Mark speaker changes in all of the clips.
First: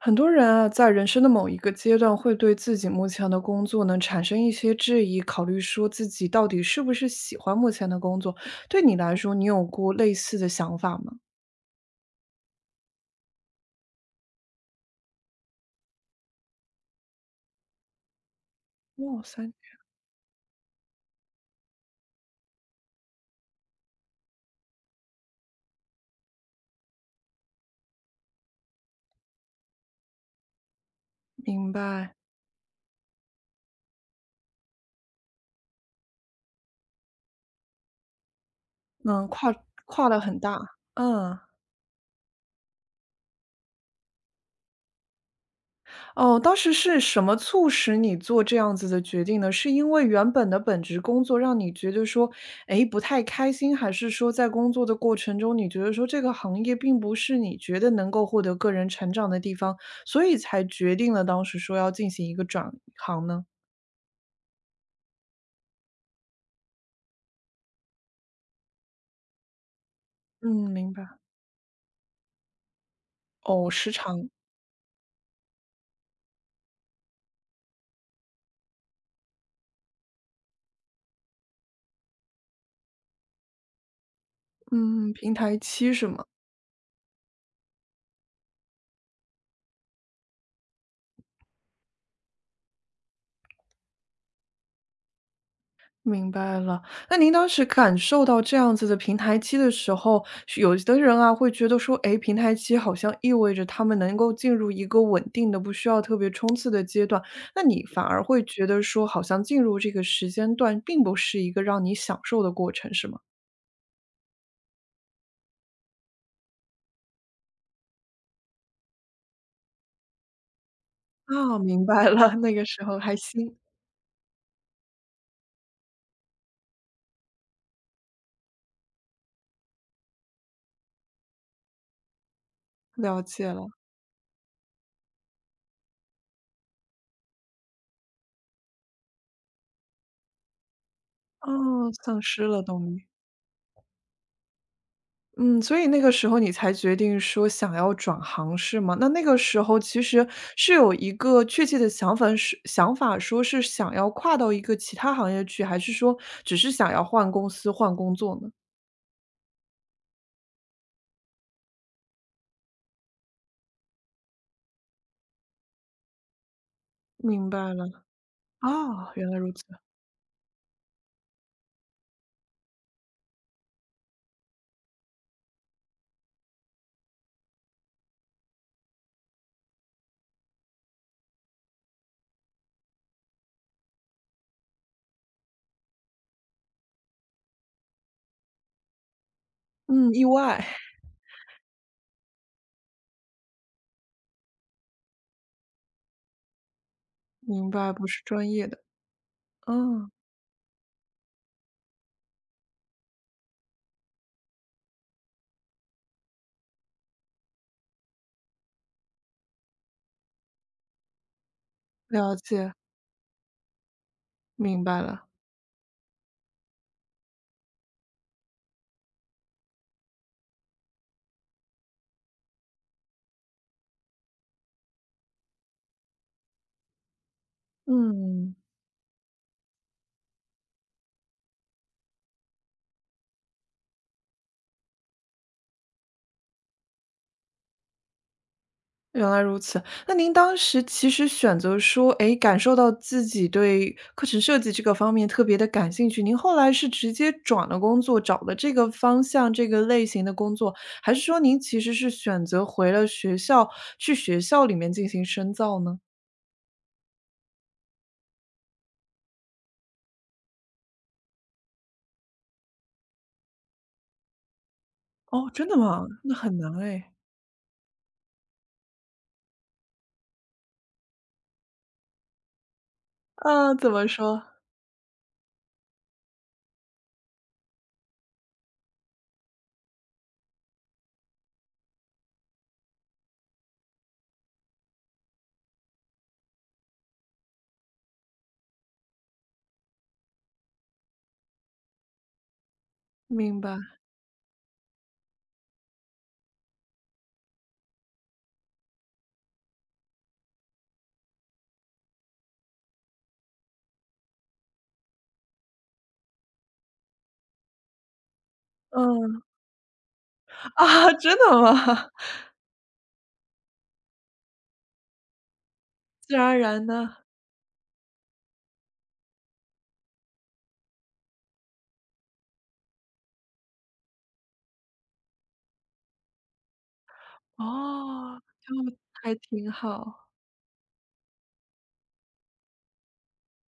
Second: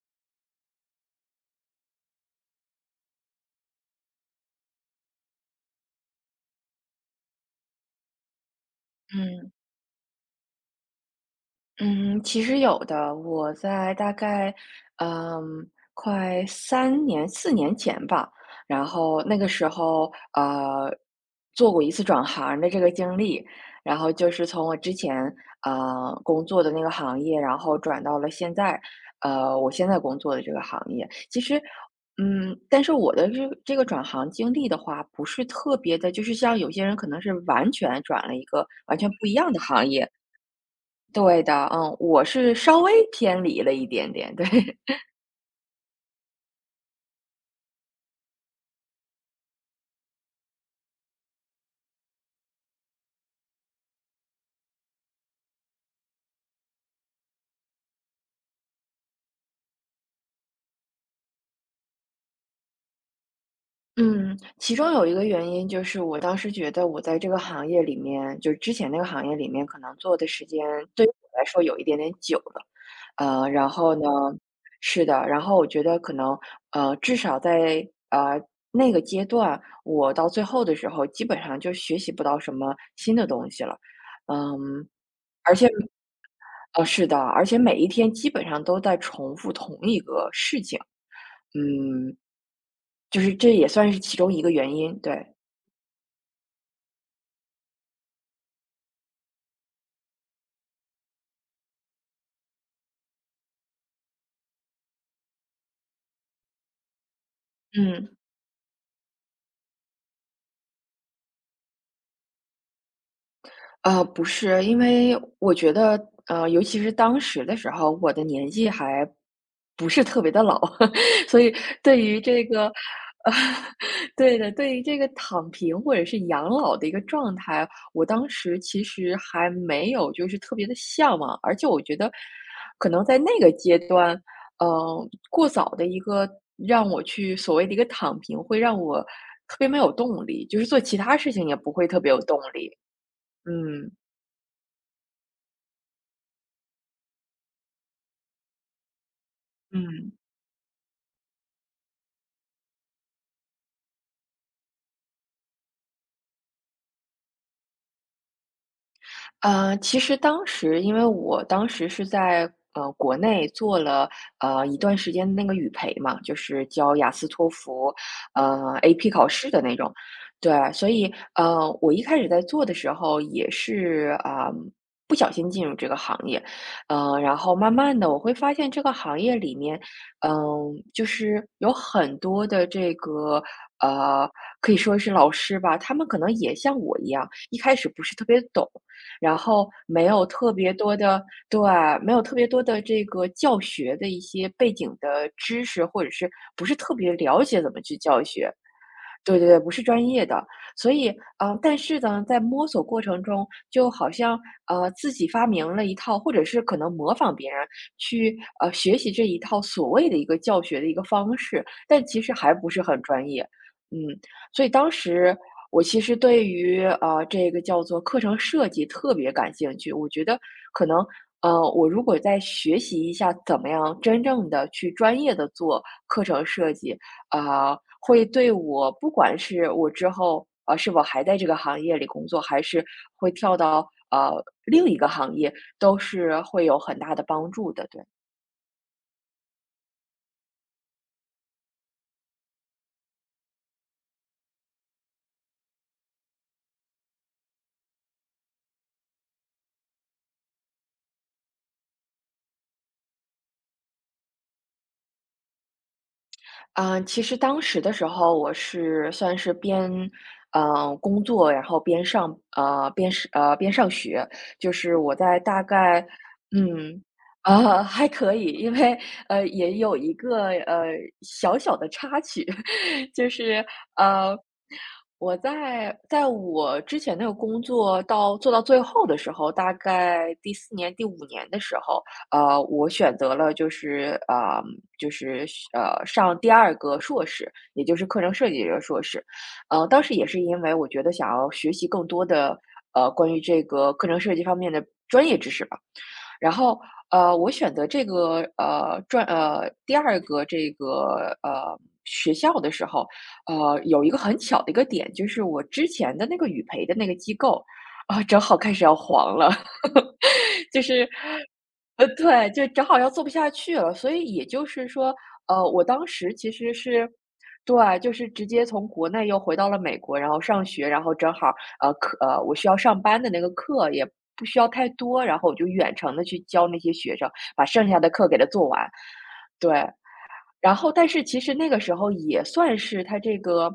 Speaker 1: 很多人啊，在人生的某一个阶段，会对自己目前的工作呢产生一些质疑，考虑说自己到底是不是喜欢目前的工作。对你来说，你
Speaker 2: 嗯
Speaker 1: 有过类似的想法吗？
Speaker 2: 嗯。其实有的。我在大概，嗯，快三年、四年前吧。然后
Speaker 1: 哇
Speaker 2: 那个
Speaker 1: 塞，
Speaker 2: 时候，做过一次转行的这个经历。然后就是从我之前，工作的那个行业，然后转到了现在，我现在工作的这个行业。其实，
Speaker 1: 明白，
Speaker 2: 但是我的这个转行经历的话，不是特别的，就是像有些人可能是完全转了一个完全不
Speaker 1: 嗯，
Speaker 2: 一样
Speaker 1: 跨
Speaker 2: 的行业。
Speaker 1: 跨了很大，嗯。
Speaker 2: 对的，嗯，我是稍微偏离了一点点，对。
Speaker 1: 哦，当时是什么促使你做这样子的决定呢？是因为原本的本职工作让你觉得说，哎，不太开心，还是说在工作的过程中，你觉得说这个行业并不是你觉得能够获得个人成长的地方，所以才决定了当时说要进行一个转行呢？
Speaker 2: 嗯。其中有一个原因就是我当时觉得我在这个行业里面就是之前那个行业里面可能做的时间
Speaker 1: 嗯，明
Speaker 2: 对于
Speaker 1: 白。
Speaker 2: 我来说有一点点久了。
Speaker 1: 哦，
Speaker 2: 然
Speaker 1: 时
Speaker 2: 后呢，
Speaker 1: 长，
Speaker 2: 是的，然后我觉得可能，至少在，那个阶段，我到最后的时候基本上就学习不到什么新的东西了。嗯，
Speaker 1: 嗯，平
Speaker 2: 而
Speaker 1: 台
Speaker 2: 且
Speaker 1: 期是吗？
Speaker 2: 是的，而且每一天基本上都在重复同一个事情。嗯，就是这也算是其中一个原因，对，
Speaker 1: 明白了，那您当时感受到这样子的平台期的时候，是有的人啊会觉得说，诶，平台期好像意味着他们能够进入一个稳定的、不需要特别冲刺的阶段，那你反
Speaker 2: 嗯。
Speaker 1: 而会觉得说，好像进入这个时间段并不是一个让你享受的过程，是吗？
Speaker 2: 不是，因为我觉得，尤其是当时的时候，我的年纪还不是特别的老，所以
Speaker 1: 啊，明
Speaker 2: 对
Speaker 1: 白
Speaker 2: 于
Speaker 1: 了，
Speaker 2: 这
Speaker 1: 那个
Speaker 2: 个
Speaker 1: 时候还
Speaker 2: 呃，
Speaker 1: 新，
Speaker 2: 对的，对于这个躺平或者是养老的一个状态，我当时其实还没有就是特别的向往，而且我觉得可能在
Speaker 1: 了
Speaker 2: 那个
Speaker 1: 解了，
Speaker 2: 阶段，过早的一个让我去所谓的一个躺平，会让我特别没有动力，就是做其他事情也不会
Speaker 1: 哦，
Speaker 2: 特别有
Speaker 1: 丧
Speaker 2: 动
Speaker 1: 失了
Speaker 2: 力。
Speaker 1: 动力。
Speaker 2: 嗯。
Speaker 1: 嗯，所以那个时候你才决定说想要转行是吗？那那个时候其
Speaker 2: 嗯。
Speaker 1: 实是有一个确切的想法是想法说是想要跨到一个其他行业去，还是说只是想要换公司、换工作呢？
Speaker 2: 其实当时因为我当时是在国内做了一段时间的那个语培嘛，就是教雅思、托
Speaker 1: 明白
Speaker 2: 福，
Speaker 1: 了，
Speaker 2: AP
Speaker 1: 啊，
Speaker 2: 考
Speaker 1: 原来
Speaker 2: 试
Speaker 1: 如
Speaker 2: 的
Speaker 1: 此，
Speaker 2: 那种。对，所以我一开始在做的时候也是啊、不小心进入这个行业。然后慢慢的我会发现这个行业里面，嗯、就是有很多的这个呃可以说是老师吧，他们可能也像我一样，一开始不是特别懂。然后没
Speaker 1: 嗯，意
Speaker 2: 有特
Speaker 1: 外，
Speaker 2: 别多的对，没有特别多的这个教学的一些背景的知识，或者是不是特别了解
Speaker 1: 明
Speaker 2: 怎么
Speaker 1: 白，
Speaker 2: 去
Speaker 1: 不
Speaker 2: 教
Speaker 1: 是
Speaker 2: 学。
Speaker 1: 专业的，
Speaker 2: 对对对，不是专
Speaker 1: 嗯，
Speaker 2: 业的。所以，但是呢，在摸索过程中，就好像自己发明了一套，或者是可能模仿别人去学习这一套所谓的一个教学的一个方式，但其实
Speaker 1: 了
Speaker 2: 还不
Speaker 1: 解，
Speaker 2: 是很专业。嗯，所以
Speaker 1: 明
Speaker 2: 当
Speaker 1: 白了，
Speaker 2: 时我其实对于这个叫做课程设计特别感兴趣。我觉得可能，我如果再学习一下怎么样真正的去专业的做课程设计，会对
Speaker 1: 嗯。
Speaker 2: 我不管是我之后是否还在这个行业里工作，还是会跳到另一个行业，都是会有很大的帮助的。对。
Speaker 1: 原来如此，那您当时其实选择说，哎，感受到自己对课程设计这个方面特别的感兴趣，您后来是直接转了工作，找了这个方向、这个类型的工作，还是说您其实是选择回了学校，去学校里面进行深造呢？
Speaker 2: 其实当时的时候，我是算是边，工作，然后边上学。就是我在
Speaker 1: 哦，
Speaker 2: 大
Speaker 1: 真的
Speaker 2: 概，
Speaker 1: 吗？那很难
Speaker 2: 嗯，
Speaker 1: 哎。
Speaker 2: 啊，还可以。因为也有一个小小的插曲。就是，
Speaker 1: 啊，怎么
Speaker 2: 呃，
Speaker 1: 说？
Speaker 2: 我在我之前那个工作到做到最后的时候，大概第四年、第五年的时候。我选择了就是，就是上第二个硕士，也就是课程设计这个硕士。当时也是因为我觉得想要学习更多的关于
Speaker 1: 明
Speaker 2: 这
Speaker 1: 白，
Speaker 2: 个课程设计方面的专业知识吧。然后我选择这个呃专呃第二个这个学校的时候，有一个很巧的一个点，就是我之前的那个语培的那个机构啊，正好开始要黄
Speaker 1: 嗯
Speaker 2: 了。就是，
Speaker 1: 啊，真的吗？
Speaker 2: 对，就正好要做不下去了。所以也就是说，我当时
Speaker 1: 自然
Speaker 2: 其
Speaker 1: 而
Speaker 2: 实
Speaker 1: 然
Speaker 2: 是，
Speaker 1: 的，
Speaker 2: 对，就是直接从国内又回到了美国，然后上学，然后正好，我需要上班的那个课也不需要太多，然后我就远程的去教那些学生，把剩下的课给
Speaker 1: 哦，
Speaker 2: 他做
Speaker 1: 就
Speaker 2: 完，
Speaker 1: 还挺
Speaker 2: 对。
Speaker 1: 好，
Speaker 2: 然后但是其实那个时候也算是他这个，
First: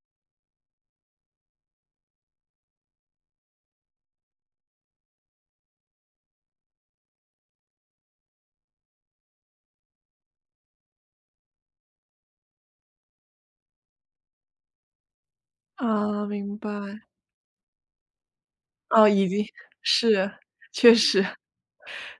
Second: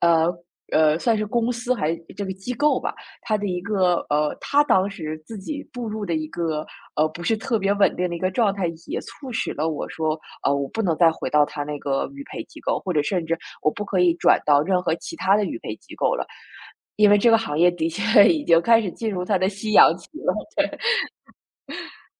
Speaker 2: 呃，算是公司还这个机构吧，他的一个呃，他当时自己步入的一个，不是特别稳定的一个状态，也促使了我说，我不能再回到他那个语培机构，或者甚至我不可以转到任何其他的语培机构了。
Speaker 1: 啊，明白。
Speaker 2: 因为这个行业的确 已经开始
Speaker 1: 哦，
Speaker 2: 进入
Speaker 1: 已
Speaker 2: 它
Speaker 1: 经
Speaker 2: 的夕阳期
Speaker 1: 是，
Speaker 2: 了。
Speaker 1: 确实。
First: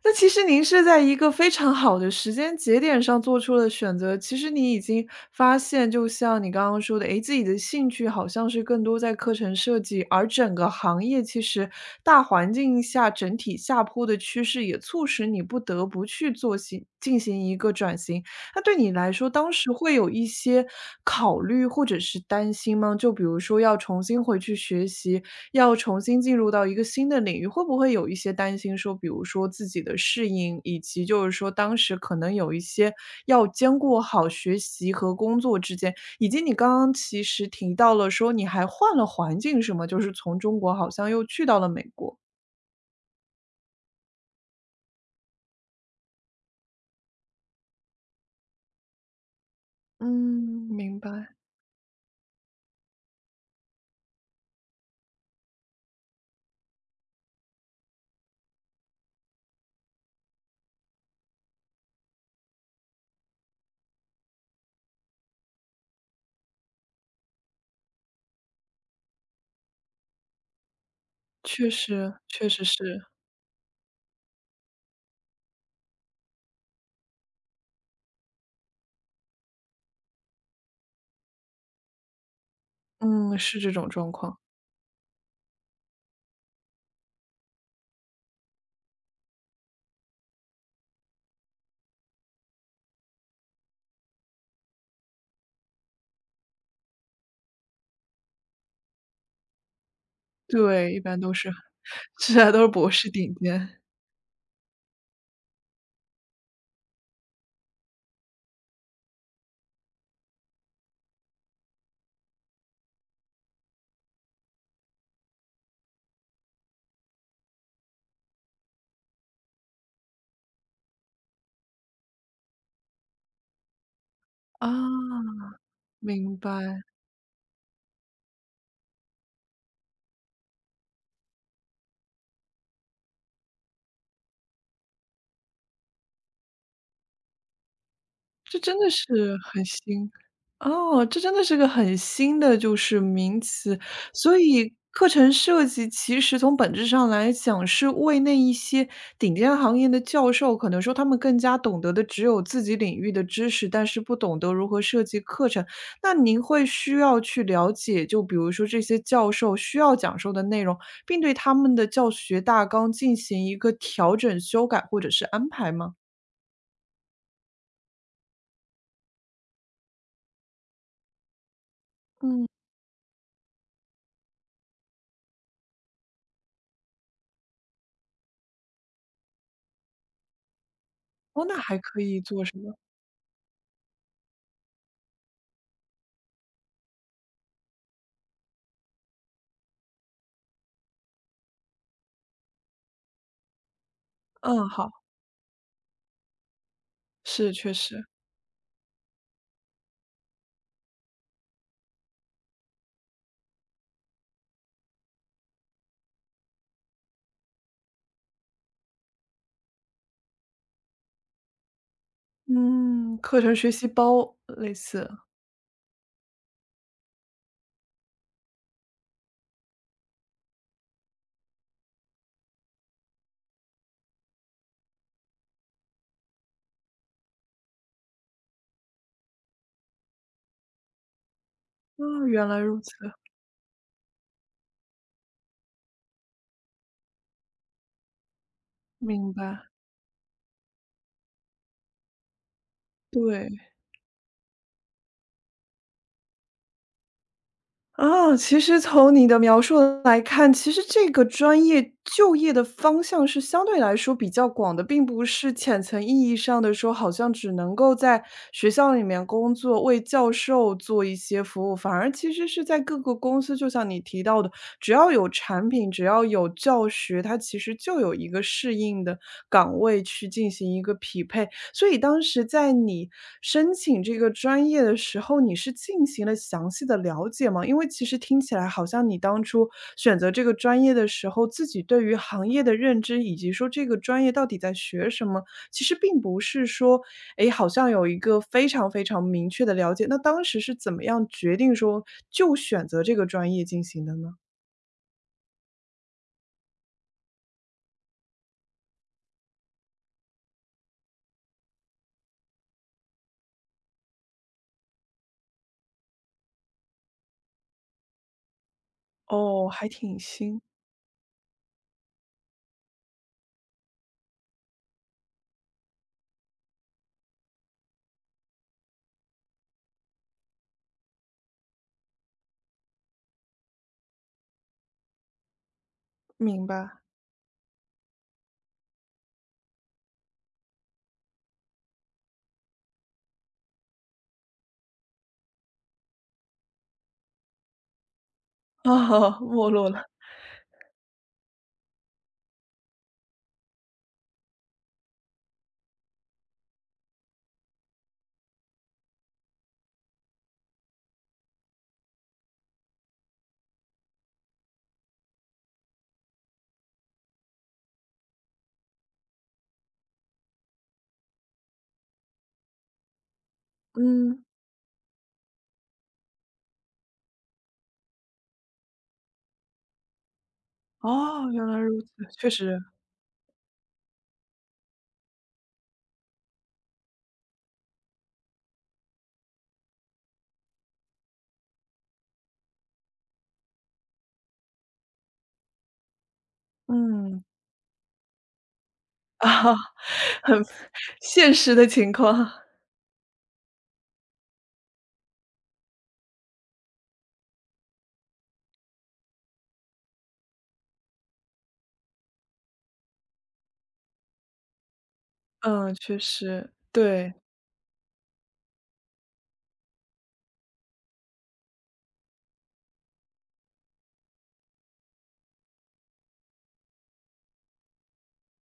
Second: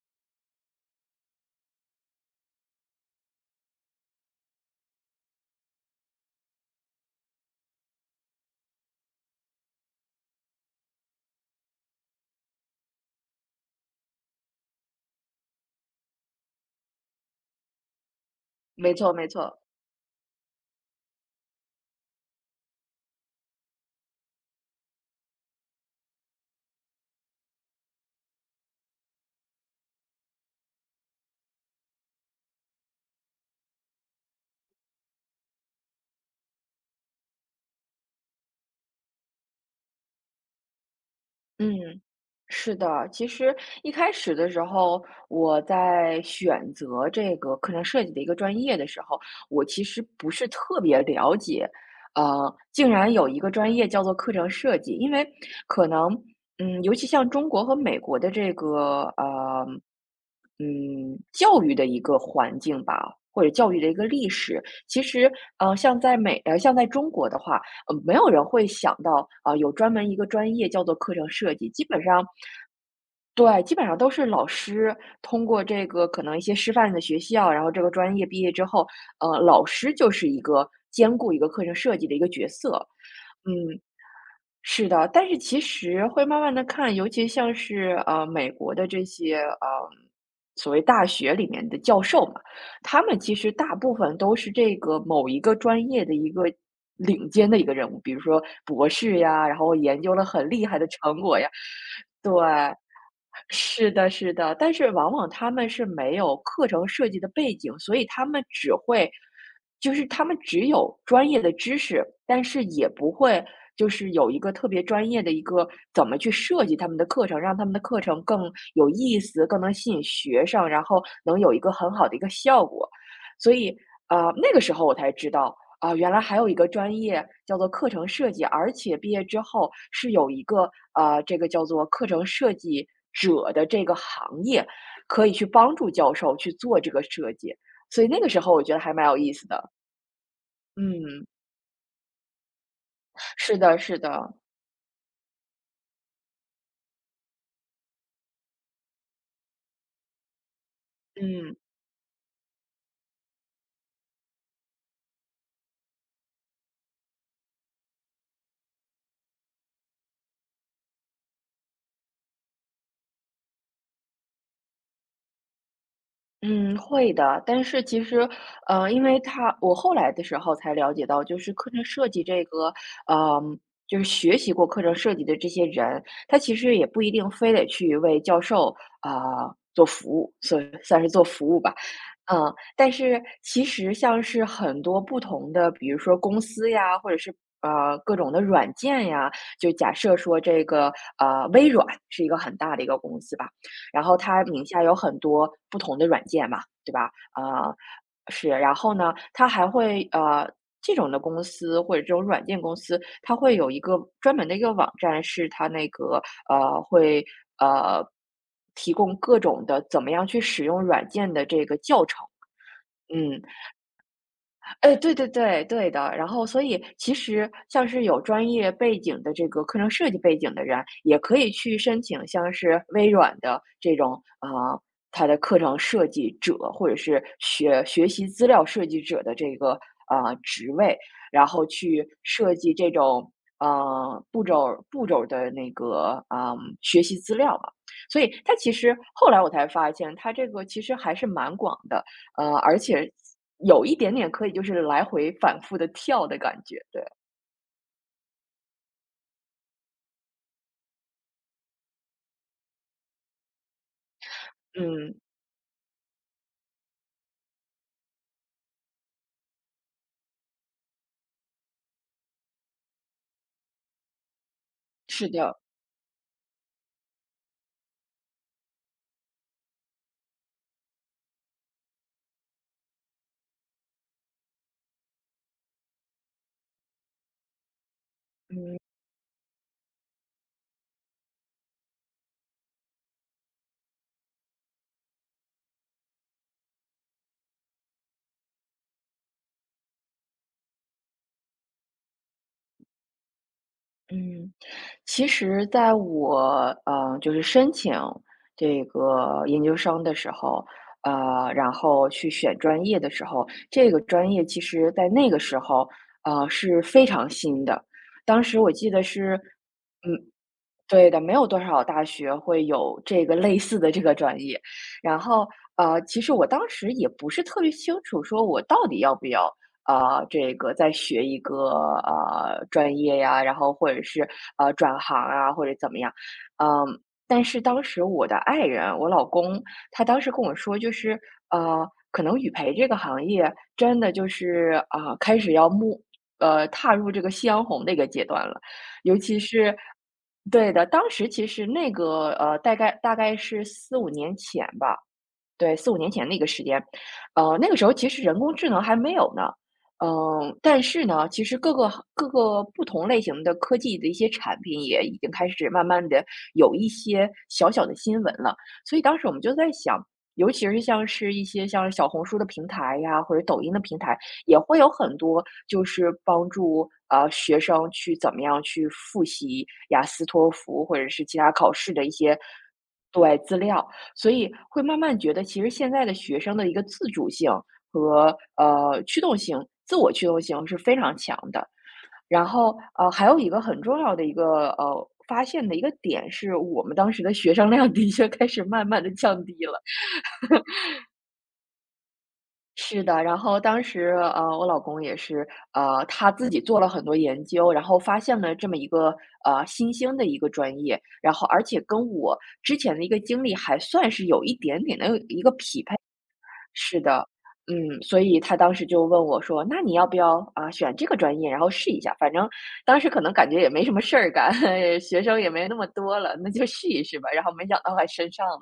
Speaker 1: 那其实您是在一个非常好的时间节点上做出了选择，其实你已经发现，就像你刚刚说的，诶，自己的兴趣好像是更多在课程设计，而整个行业其实大环境下整体下坡的趋势，也促使你不得不去进行一个转型。那对你
Speaker 2: 没
Speaker 1: 来
Speaker 2: 错没
Speaker 1: 说，当
Speaker 2: 错。
Speaker 1: 时会有一些考虑或者是担心吗？就比如说要重新回去学习，要重新进入到一个新的领域，会不会有一些担心说，比如说自己的适应，以及就是说当时可能有一些要兼顾好学习和工作之间，以及你刚刚其实提到了说你还换了环境，什么，就是从中国好像又去到了美
Speaker 2: 嗯。
Speaker 1: 国。
Speaker 2: 是的，其实一开始的时候，我在选择这个课程设计的一个专业的时候，我其实
Speaker 1: 嗯，
Speaker 2: 不是特
Speaker 1: 明
Speaker 2: 别了
Speaker 1: 白，
Speaker 2: 解，竟然有一个专业叫做课程设计。因为可能，尤其像中国和美国的这个，教育的一个环境吧，或者教育的一个历史，其实，像在中国的话，没有人会想到有专门一个专业叫做课程设
Speaker 1: 确
Speaker 2: 计。基本
Speaker 1: 实，
Speaker 2: 上，
Speaker 1: 确实是，
Speaker 2: 对，基本上都是老师通过这个可能一些师范的学校，然后这个专业毕业之后，老师就是一个兼顾一个课程设计的一个角色。
Speaker 1: 嗯，是这
Speaker 2: 嗯，
Speaker 1: 种状况。
Speaker 2: 是的，但是其实会慢慢的看，尤其像是，美国的这些，所谓大学里面的教授嘛，他们其实大部分都是这个某一个专业的一个领尖的一个人物，比如说博士呀，然后研究了很厉害的
Speaker 1: 对，一般
Speaker 2: 成
Speaker 1: 都
Speaker 2: 果呀，
Speaker 1: 是
Speaker 2: 对。
Speaker 1: 是啊，都是博士顶尖。
Speaker 2: 是的，是的，但是往往他们是没有课程设计的背景，所以他们就是他们只有专业的知识，但是也不会就是有一个特别专业的一个怎么去设计他们的课程，让他们的课程更有意思，更能吸引学生，然后能有一个很好的一个效果。所以，那个时候我才知
Speaker 1: 啊，
Speaker 2: 道，啊，原来还
Speaker 1: 明
Speaker 2: 有一个
Speaker 1: 白。
Speaker 2: 专业叫做课程设计，而且毕业之后是有一个这个叫做课程设计者的这个行业，可以去帮助教授去做这个设计，所以那个时候
Speaker 1: 这
Speaker 2: 我觉得
Speaker 1: 真的
Speaker 2: 还蛮有意
Speaker 1: 是
Speaker 2: 思
Speaker 1: 很
Speaker 2: 的。
Speaker 1: 新。哦，这
Speaker 2: 嗯，
Speaker 1: 真的是个很新的就是名
Speaker 2: 是的，
Speaker 1: 词。
Speaker 2: 是的，
Speaker 1: 所以课程设计其实从本质上来讲，是为那一些顶尖行业的教授，可能说他们更
Speaker 2: 嗯。
Speaker 1: 加懂得的只有自己领域的知识，但是不懂得如何设计课程。那您会需要去了解，就比如说这些教授需要讲授的内容，并对他们的教学大纲进行一个调整、修改或者是安排吗？
Speaker 2: 嗯，会的。但是其实，呃，因为他我后来的时候才了解到，就是课程设计这
Speaker 1: 嗯。
Speaker 2: 个，呃，就是学习过课程设计的这些人，他其实也不一定非得去为教授啊，做服务，算是做
Speaker 1: 哦，
Speaker 2: 服
Speaker 1: 那
Speaker 2: 务吧。
Speaker 1: 还可以做
Speaker 2: 嗯，
Speaker 1: 什么？
Speaker 2: 但是其实像是很多不同的，比如说公司呀，或者是各种的软件呀，就假设说这个微软是一个很大的一个公司吧。然后他名
Speaker 1: 嗯，
Speaker 2: 下
Speaker 1: 好，
Speaker 2: 有很多不同的软件嘛，对吧？
Speaker 1: 是，确实。
Speaker 2: 是，然后呢，他还会呃，这种的公司或者这种软件公司，它会有一个专门的一个网站，是它那个呃，会呃，提供各种的怎么样去使用软件的这个教程。
Speaker 1: 嗯，课
Speaker 2: 嗯。
Speaker 1: 程学习包类
Speaker 2: 哎，
Speaker 1: 似。
Speaker 2: 对对对，对的。然后所以其实像是有专业背景的这个课程设计背景的人，也可以去申请像是微软的这种，啊，它的课程设计者，或者是学习资料设计者的这个，啊职位，然后
Speaker 1: 啊，
Speaker 2: 去
Speaker 1: 原
Speaker 2: 设
Speaker 1: 来
Speaker 2: 计
Speaker 1: 如
Speaker 2: 这
Speaker 1: 此，
Speaker 2: 种，步骤的那个，学习资料嘛。所以它其实后
Speaker 1: 明
Speaker 2: 来我才
Speaker 1: 白，
Speaker 2: 发现，它这个其实还是蛮广的。而且
Speaker 1: 对。
Speaker 2: 有一点点可以就是来回反复的跳的感觉，对。
Speaker 1: 啊，其实从你的描述来看，其实这个专业就业的方向是相对来说比较广的，并
Speaker 2: 嗯，
Speaker 1: 不是浅层意义上的说，好像只能够在学校里面工作，为教授做一些服务，反而其实是在各个公司，就像你提到的，只要
Speaker 2: 是
Speaker 1: 有
Speaker 2: 的。
Speaker 1: 产品，只要有教学，它其实就有一个适应的岗位去进行一个匹配。所以当时在你申请这个专业的时候，你是进行了详细的了解吗？因为其实听起来好像你当初选择这个专业的时候，自己对于行业的认知，以及说这个专业到底在学什么，其实并不是说，哎，好像有一个非常非常明确的了解。那当时是怎么样决定说就选择这个专业进行的呢？
Speaker 2: 嗯，其实在我，就是申请这个研究生的时候，然后去选专业的时候，这个专业其实在那个时候，是非常新的。当时我记得是
Speaker 1: 哦，还挺
Speaker 2: 嗯，
Speaker 1: 新，
Speaker 2: 对的，没有多少大学会有这个类似的这个专业。然后，其实我当时也不是特别清楚，说我到底要不要，这个再学一个专业呀，然后或者是转行啊，或者怎么样。
Speaker 1: 明
Speaker 2: 嗯，
Speaker 1: 白。
Speaker 2: 但是当时我的爱人，我老公，他当时跟我说，就是呃，可能语培这个行业真的就是啊、开始要目踏入这个夕阳红的一个阶段了。尤其
Speaker 1: 啊，没
Speaker 2: 是
Speaker 1: 落了。
Speaker 2: 对的，当时其实那个大概是四五年前吧，对四五年前的一个时间。那个时候其实人工智能还没有呢，嗯，但是呢，其实各个行各个不同类型的科技的一些产品也已经开始慢慢的有一些小小的新闻了。所以当时我们就在想，尤其是像是一些像小红书的平台呀，或者抖音的平台，
Speaker 1: 嗯，
Speaker 2: 也会有很多就是帮助，学生去怎么样去复习雅思、托福或者是其他
Speaker 1: 哦，原
Speaker 2: 考
Speaker 1: 来
Speaker 2: 试
Speaker 1: 如
Speaker 2: 的一
Speaker 1: 此，
Speaker 2: 些
Speaker 1: 确实。
Speaker 2: 对，资料。所以会慢慢觉得，其实现在的学生的一个自主性和驱动性、自我驱动性是非常强的。然后还有一个很重要的一个发现的一个点是，我们当时的
Speaker 1: 嗯，
Speaker 2: 学 生量 的确开始慢慢的降低
Speaker 1: 啊，
Speaker 2: 了。
Speaker 1: 很现实的情况。
Speaker 2: 是的，然后当时我老公也是他自己做了很多研究，然后发现了这么一个新兴的一个专业，然后而且跟我之前的一个经历还算是有一点点的一个匹配。
Speaker 1: 嗯，确实，
Speaker 2: 是的。
Speaker 1: 对。
Speaker 2: 嗯，所以他当时就问我说：“那你要不要啊，选这个专业，然后试一下？反正当时可能感觉也没什么事儿干，学生也没那么多了，那就试一试吧。”然后没想到还升上了。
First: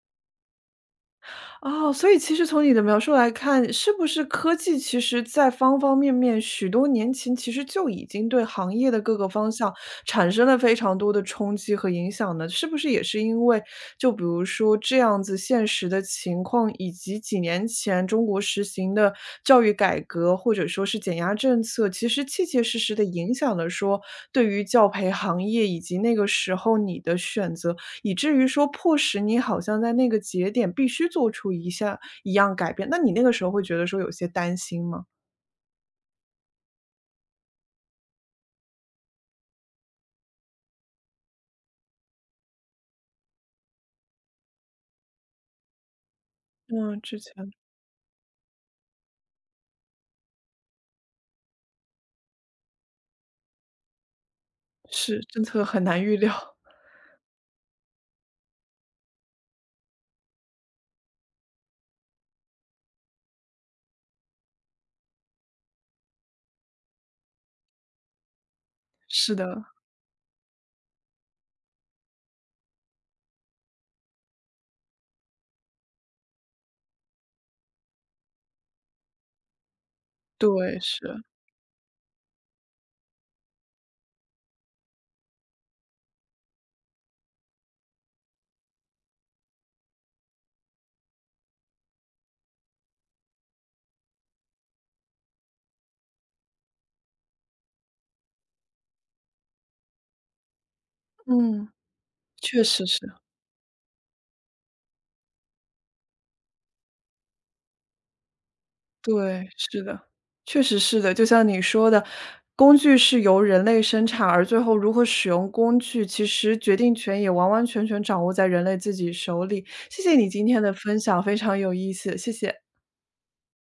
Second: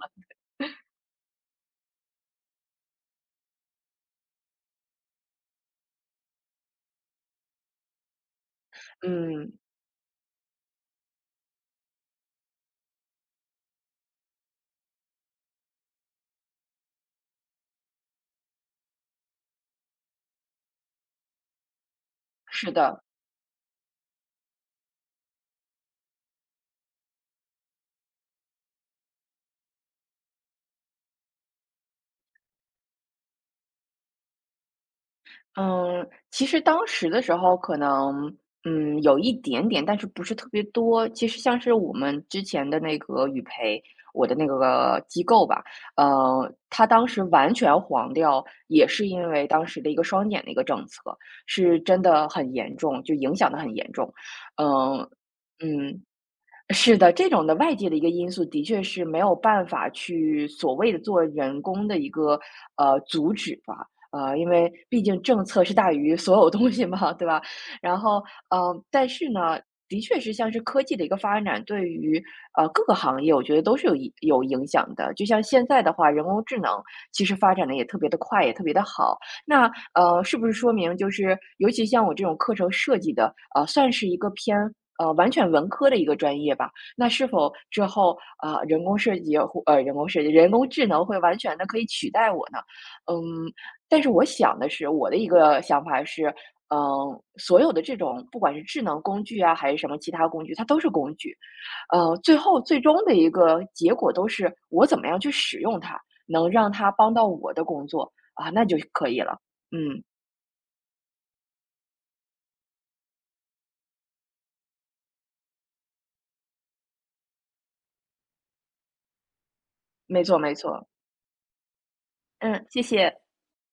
Speaker 1: 哦，所以其实从你的描述来看，是不是科技其实在方方面面，许多年前其实就已经对行业的各个方
Speaker 2: 嗯，
Speaker 1: 向产生了非常多的冲击和影响呢？是不是也是因为，就比如说这样子现实的情况，以及几年前中国实行的教育改革或者说是减压政策，其实切切
Speaker 2: 是
Speaker 1: 实实
Speaker 2: 的。
Speaker 1: 的影响了说对于教培行业以及那个时候你的选择以至于说迫使你好像在那个节点必须做出一下一样改变，那你那个时候会觉得说有些担心吗？
Speaker 2: 嗯，其实当时的时候可能，嗯，有一点点，但是不是特别多。其实像是我们之前的那个语培，我的那个机构吧，它
Speaker 1: 嗯，
Speaker 2: 当
Speaker 1: 之
Speaker 2: 时完
Speaker 1: 前
Speaker 2: 全黄掉，也是因为当时的一个双减的一个政策，是真的很严重，就影响的很严重。嗯、
Speaker 1: 是，政策很
Speaker 2: 嗯，
Speaker 1: 难预料，
Speaker 2: 是的，这种的外界的一个因素的确是没有办法去所谓的做人工的一个阻止吧，因为毕竟政策是大于所有东西嘛，对吧？然后，但是
Speaker 1: 是
Speaker 2: 呢，
Speaker 1: 的，
Speaker 2: 的确是像是科技的一个发展，对于各个行业，我觉得都是有影响的。就像现在的话，人工智能其实发展的也特别的快，也特别的好，那是不是说
Speaker 1: 对，
Speaker 2: 明就
Speaker 1: 是，
Speaker 2: 是，尤其像我这种课程设计的，算是一个偏完全文科的一个专业吧？那是否之后啊、人工设计或呃人工设计、人工智能会完全的可以取代我呢？嗯，但是我想的是，我的一个想法是，嗯、所有的这种不管是智能工具啊，还是什么其他工具，它都是工具。
Speaker 1: 嗯，
Speaker 2: 最后
Speaker 1: 确
Speaker 2: 最
Speaker 1: 实
Speaker 2: 终
Speaker 1: 是，
Speaker 2: 的一个结果都是我怎么样去使用它，能让它帮到我的工作，啊，那就可以了。
Speaker 1: 对，是的，
Speaker 2: 嗯，
Speaker 1: 确实是的，就像你说的，工具是由人类生产，而最后如何使用工具，其实决定权也完完全全掌握在人类自己手里。谢谢
Speaker 2: 没
Speaker 1: 你
Speaker 2: 错
Speaker 1: 今
Speaker 2: 没
Speaker 1: 天的
Speaker 2: 错，
Speaker 1: 分享，非常有意思，谢谢。
Speaker 2: 嗯，谢谢。